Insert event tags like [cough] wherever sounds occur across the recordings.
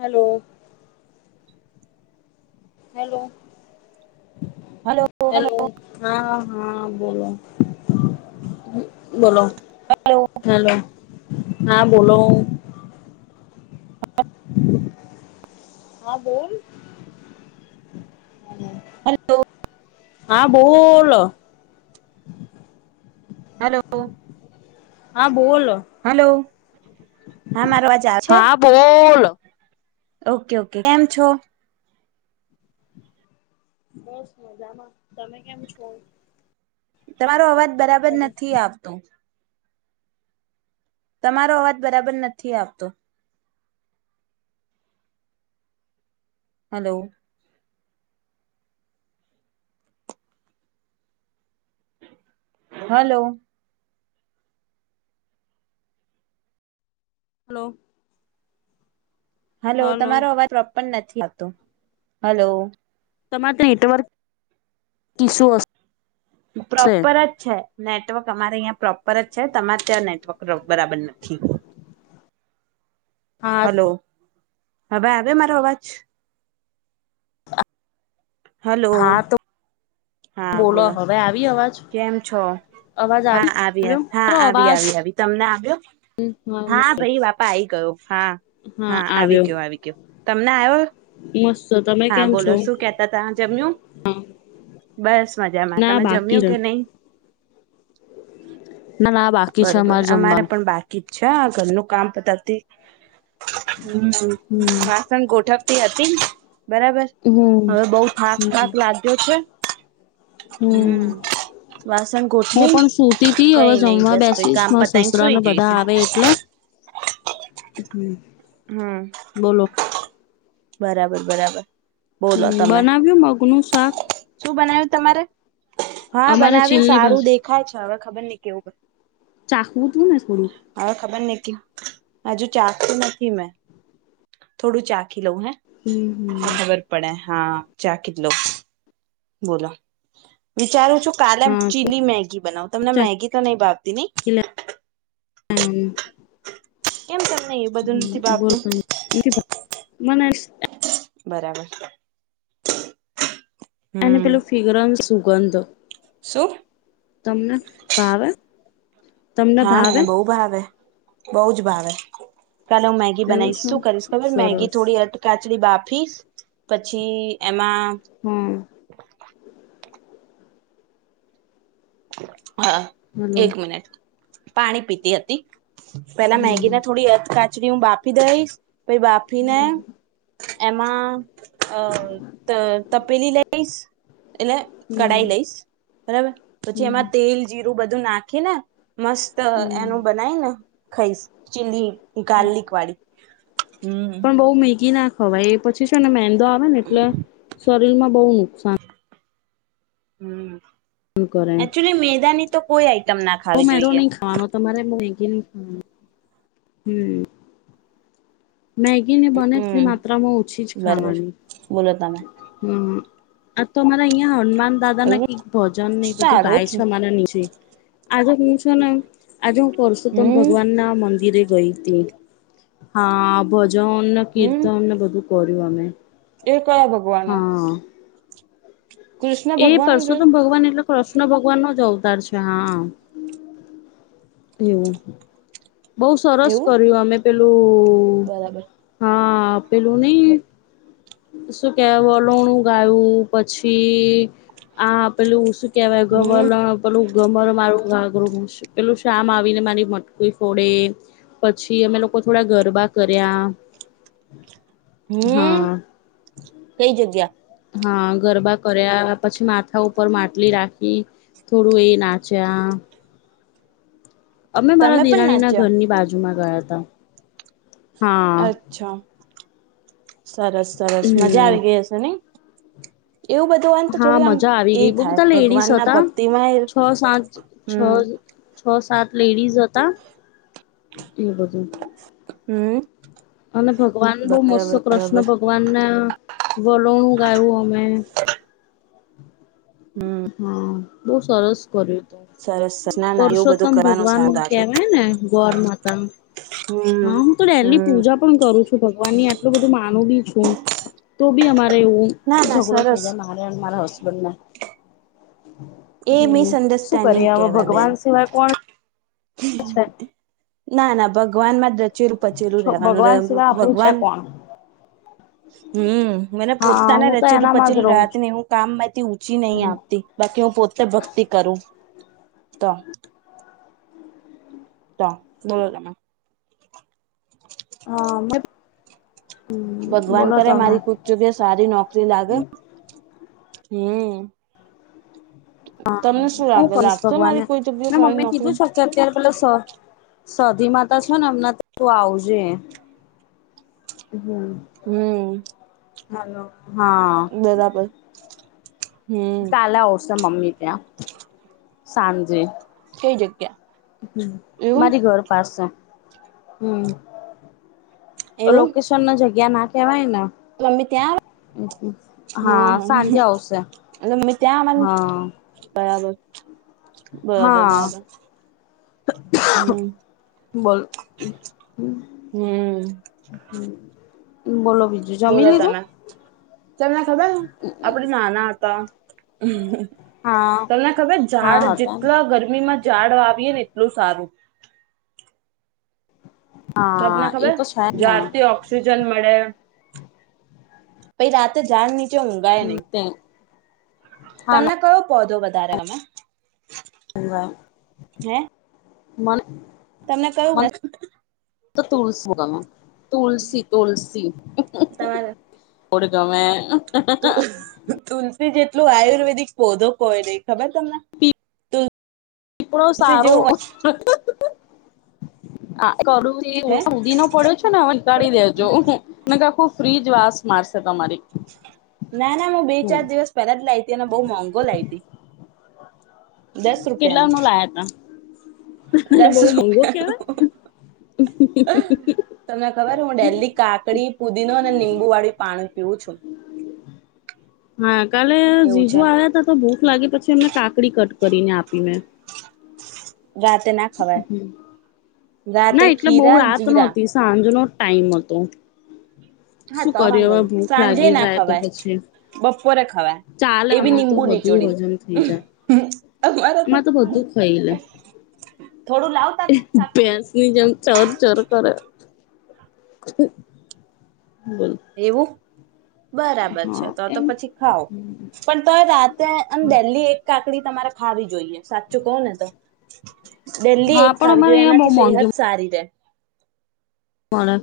Hello hello hello hello hello. Hello હા, હા, બોલો બોલો હેલો, હા બોલો [inaudible] હા બોલ હલો હા બોલ હલો હા બોલ હલો હા મારો અવાજ આવે છે હા બોલ ઓકે ઓકે કેમ છો બસ મજામાં તમે કેમ છો તમારો અવાજ બરાબર નથી આવતોું તમારો અવાજ બરાબર નથી આવતો હલો હલો હલો હલો તમારો અવાજ પ્રો નથી લતો હલો તમારે નેટવર્ક ઇસ્યુ હશે પ્રોપર જ છે નેટવર્ક અમારે અહીં પ્રોપર જ છે તમારે ત્યાં નેટવર્ક બરાબર નથી હથ હલો હવે આવે મારો અવાજ હા હલો તો બોલો હવે એવી આવ કેમ છો હા આવી આવ્યો હા મારો આવી અવાજ આવી આવી તમને આવ્યો હા ભાઈ બાપા આ આવી ગયો હા હા આવી ગયો આવી ગયો તમને આવ્યો મસ્ત તમે હા કેમ છો બોલો શું કેતા ત જમ્યું બસ મજામાં ના તમે બાકી જમ્યું છે. કે નહી ના ના બાકી છે અમારે જમવા છેા ઘરનું કામ પતાવતી હમ હમ વાસન ગોઠક હતી બરાબર હમ હવે બઉુ થાક થાક હમ લાગ્યો છે હમ વાસણ હું ગોઠવી પણ સુતી તથી કઈ હવે નઈ જમવા બસ પહી બેસીશ કામ પતાઈને સસરા સુઈ ને બધા જઈશું આવે એટલે હમ હમ બોલો બરાબર બરાબર બોલો હમ તમે બનાવ્યું મગનુંું શાક શું બનાવ્યું તમારે હા અમારે બનાવ્યું ચીલની સારું બાજુ દેખાય છે હવે ખબર ન કેવુંર ચાખવું તું ને થોડીુંક ખબર નઈ હજુ ચાખતું નથી મેં થોડું ચ લઉ હૈ હમ તો હમ ખબર પડે હા ચ કટલો બોલો વિચારું છું પહેલે હા ચીલી મેગી બનાવું તમને મેગી તો નહી ભાવતી નહી હમ કેમ તમને એવું બધું નથી ભાગતું મન બરાબર એને હમ પેલું ફિગરનું સુું બંધ શું તમને ભાવે તમને હા ભાવે મને બહુ ભાવે બહ જ ભાવે કાલે હું મેગ બનાવીશ શું કરીશ ખબર મેગી સરસ થોડી અટક બાફી પછી એમાં હમ હ હા હલો એક મિનિટ પાણી પીતી હતી પેલા હમ મેગી ના થોડી અથાચ હું બાપી દઈશ પાઈ બાફીને એમાં અ તપેલી લઈશ એટલે હમ કઢાઈ લઈશ બરાબર પછ હમ એમાં તેલ એું બધું નાખી ને મસ્ત હમ એનું બનાયને ખાઈશ ચીલી ગાર્લિક વાડી પણ બહુ મેગી નાખ હવા એ પછી શું ને મેન દો આવે ને એટલે શરીરમાં બહુ નુકસાન હમ કરે એકક્ચુલી મેદાની તો કોઈ આઈટમ ના ખાવી જોઈએ. એમ હમ મેગી ને બને હમ એટલે માત્રામાં ઓછી જ બરોબર ખાવાની બોલો તમે હમ આ તો અમારા અહિયા હનમા દાદા ના એવું કઈક ભજન એ બધું ગાય છે સારું અમારા નીચે આજે હું છે ને આજે હું પરસોત્તમ હમ ભગવાન ના મંદિરે ગઈ હતી. હા જોહન ને હમ કીર્તન ને બધું કર ગમે એ કયા ભગવાનો કૃષ્ણ એ ભગવાન છે પરસોતમ ભગવાન એટલો કૃષ્ણ ભગવાન નો જ અવતાર છે. હા એવું બોવ સરસ એવું કર્યું અમે પેલું બરાબર હા પેલું નય શું કે વલોણું ગાયું પછી આ પેલું શું કેવાય હમ ગવલણ પેલું ગમર મારું પેલું શામ આવીને મારી મટકી ફોડે પછી અમે લોકો થોડા ગરબા કર્યા હમ હા કઈ જગ્યા હા ગરબા કર્યા પછી માથા ઉપર માટલી રાખી થોડું એ નાચ્યા અમે મારા તમે પણ દિરાણી ના નાચ્યા ઘરની બાજુમાં ગયા હતા. હા અચ્છા સરસ સરસ મજા હમ આવી ગઈ અસે નહિ. હા મજા આવી એ ગઈ બઉ થાય બધા લેડીસ ભગવાન ના હતા ભક્તિમાં છ સાત છ હમ છ સાત લેડીઝ હતા. એ બધું હા. અને ભગવાન બહુ મસ્ત કૃષ્ણ બરાબર ભગવાન ના વલોણું ગાયું અમે હ. હા. બહુ સરસ કર્યું. સરસ સરસ ના ના એવું બધું પરસોતમ કરવાનું ભગવાન સારું લાગે કેવાય ને ગોર માતા હા હમ હું તો ડેલી હમ પૂજા પણ કરું છું ભગવાન ની આટલું બધું મા હું બી છું તો બી અમા એવું ના ના ઝઘડો થઈ સરસ જાય મારે મારા હસ્ બંને એ હમ શું મિસઅન્ડરસ્ટેન્ડિંગ કરીએ અમે ભગવાન સિવાય કોણ હ ના ના ભગવાનમાં રચેરું પચેલું છે રહેવાનું ભગવાન સિવાય આપણું છે ભગવાન કોણ હમ મને હા પોતાને હું તો રચેલું એનામાં જ પચેલું રહું રહેતી છું નહી હું કામ મેથી ઊચી નહી આપતી બાકી હું પો ભક્તિ કરું તો તો બોલો તમે હા મ ભગવાન કરે મારી કોક જગ્યા સારી નોકરી લાગે હમ હા તમને શું હું લાગે કહીશ લાગશે ભગવાનને મારી કોઈ જગ્યા મે સારી મમ્મી નોકરી કીધું છે કે અત્યારે પેલા સાધી માતા છો ને અમ તું આવજે હમ હમ હાલો હા બરાબર હમ કાલે આવ આવશે મમ્મી ત્યા સાંજે કઈ જગ્યા, એવું મારી ઘર પાસે હમ્મ એવું લોકેશન ના જ્યા જગ્યા ના કહેવાય મમ્મી ત્યાં હા સાંજે આવશે હા મમ્મી ત્યાં હા બરાબર બરાબર હા બરાબર હમ્મ બોલ હમ્મ બોલો બીજું જમી બોલો લીધું તમે તમને ખબર આપડ નાના હતા, હા તમને ખબર ઝાડ હા હતા જેટલા ગરમીમાં ઝાડ વાવીએ ને એટલું સારું તો આપને હા એ ખબર તો છે જ જાારથી ને ઓક્સિજન [unintelligible] પછ રાતે જાન ન ઊઘાય નહી, તે તમને કયો પધો વધારે ગમે [unintelligible] મને મેં કહ્યું મને ને તો તુલસી-તુલસી તુલસી. તમારે કોડ ગમે તુલસી જેટલું આયુર્વેદિક પૌધો કોઈ નય ખબર તમને પીપળો ત જેવું. હે [unintelligible] ઉધી નો પડ્યો છે, ને હવે ળી દેજો આખું ફ્રીજ વા માસ ના ના હું બે હમ ચાર દિવસ પહેલા જ લાવી ત અને બહ મોંઘો લાવી હતી. દસ કેટલા રૂપિયાનો ન લાયા ત દસ બહ મોંઘો રૂપિયા કેવાય. તમને ખબર હું, ડેલી કાકડી પુદીનો અને લીંબુ વાળી પાણી પીવું છું હા‌ કાલે એવું જીજો છે આવ્યા ત તો ભૂખ લાગે પછી એમને કાકડી કટ કરીને આપી મે રાતે ના ખવાય રાતે ના એટલે બહુ ખીરા રાત જીરા નહોતી સાંજ બીજાનો ટાઈમ હતો. હા શું તો કર્યું વાંધો હવે ભૂખ સાંજે લાગી ના જાય તો ખવાય પછી બપોરે ખવાય ચાલે એ બી આમાં તો નિબુ બધું નીચોડી હજમ થઈ જાય. અમારે તો આમાં બધું ખાઈ લે થોડું લાવતા ની જેમ ચોર ચોર કરે ખ એવું. બરાબર છે હા તો તો એમ પછી ખાાવ પણ તો રાતે અને દેલી એક કા લકડી તમારે ખાવી જોઈએ સાચું કહો ને તો દિલ્લી હા એક પણ ખાવી અમારે જોઈએ અહિયાં બહુ એનાથી મોંઘી સેહત સારી રહે. હ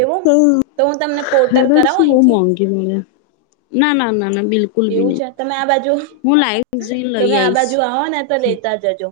એવું હે તો હું તમને પોર્ટર કરાવો શું બહ અહીંથી મોંઘી હોે ના ના ના ના બિલકુલ બી એવું નહી છે તમે આ બાજુ હું લાઈવ જઈને તમે લઈ આ આવીશ. બાજુ આવો ને તો લેતા જજો‌.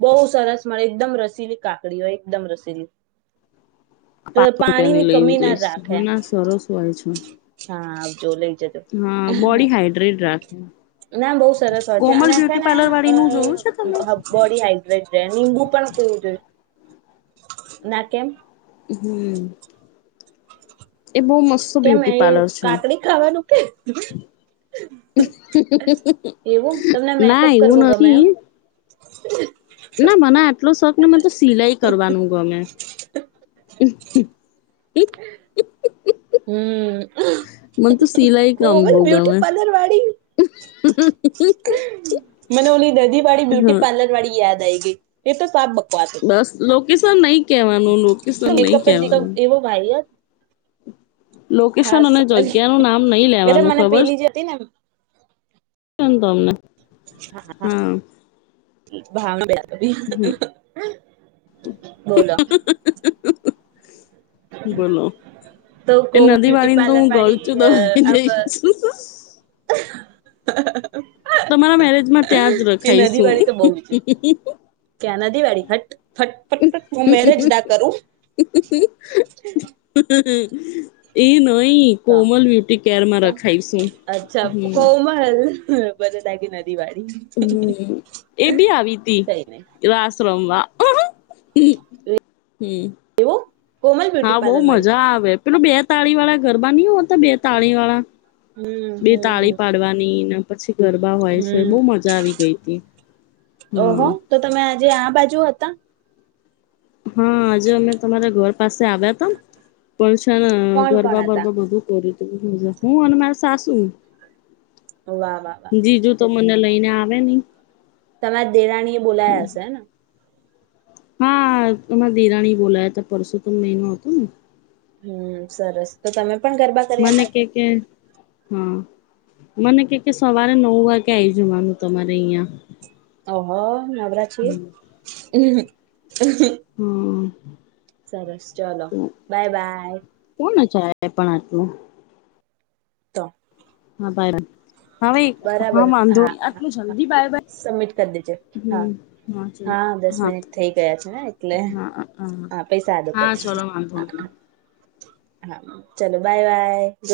બહુ સરસ મળે એકદમ રસીલી કાકડી હોય એકદમ રસીલી તો પાંચ પાણી રૂપિયાની ની લઈને કમી ના જ જઈશ હા રાખેમ ના સરસ હોય છે. હા જો લઈ જજો. હા બોડી હાઈડ્રેટ રાખે ના બો સરસ વાત છે કોમલ અને બ્યુટી છેને પાર્લર વાળી નું જોયું છે તમે? અ બોડી હાઈડ્રેટ રહેંબુ પણ પીવું જોઈએ ના કેમ હમ એ બો મસ્ત કેમ એ બ્યુટી પાર્લર છે કાકડી ખાવાનું કે [unintelligible] એવું તમને ના મેકઅપ એવું કરવો ગમે નથી એમ [inaudible] ના મને આટલો શોખ ને મને તો સિલાઈ કરવાનું ગમે હમ મને તો સિલાઈ કામ કોવલ બહુ બ્યુટી ગમે પાર્લર વાળી મનો ઓલી નદીવાળી બ્યુટી હા. પાર્લર વાળી યાદ યાદ ગઈ એ તો સ બસ લોક કેસ નઈ [unintelligible] એવો [unintelligible] હા લોકેશન અને સોરી જગ્યા નુ નામ નઈ એટલે લેવાનું મને ખબર પેલી જે હતી ને છે તમને હા હા ભાવ હમ [inaudible] [inaudible] બોલો બોલો તો એ કોમ નદી બ્યુટી વાણીને તો પાર્લર હું વાળી ગળચુ [unintelligible] હ તમારા મેરેજમાં ત્યાં જ નદી રખાયશું વાળી તો બહુ છે ક્યાં નદી વાળી હટ ફટ ફટ ફટ હું મેરેજ ના કરું એ નઈ તો કોમલ બ્યુટી કેરમાં તો રખાઈશે અચ્છા હમ કોમલ [unintelligible] હ એ ભી આવી તી કઈ નઈ રાસ રમવા હમ એવો હા બો મજા આવે પેલું બે તાળી વાળા ગરબા નઈ હોતા બે તાળી વાળા હમ બે હમ હમ તાળી પાડવાનીને પછી ગરબા હોય છે બો હમ મજા આવી ગઈ હતી ઓહો હમ તો તમે આજે આ બાજુ હતા હા આજે અમે તમારા ઘર પાસે આવ્યા હતા‌ પણ છે ને કોણ કોણ ગરબા હતા બરબા બધું કરીયું હું અને માર સાસુ વાહ, વાહ, વાહ. જીજુ તો મને લઈને આવે નહી. તમારા દેરાણી એ બોલાયા સે ને. હા એમાં દેરાણી બોલાયા હતા પરસોતમ મહિનો હતો ને. હમ સરસ તો તમે પણ ગરબા મને કર્યા કે કે હા મને કે કે સવારે નવ વાગે આઈ જવાનું તમારે અહિયાં. ઓહો નવરા છે. [inaudible] હમ સરસ ચલો તો બાય બાય. [unintelligible] તો હા બરા બરાબર હા હા હા સબમિટ કરી દેજે હા હા દસ મિનિટ થઈ ગયા છે ને એટલે હા પૈસા હા ચલો વાંધો નહી [unintelligible] હા ચાલો બાય બાય.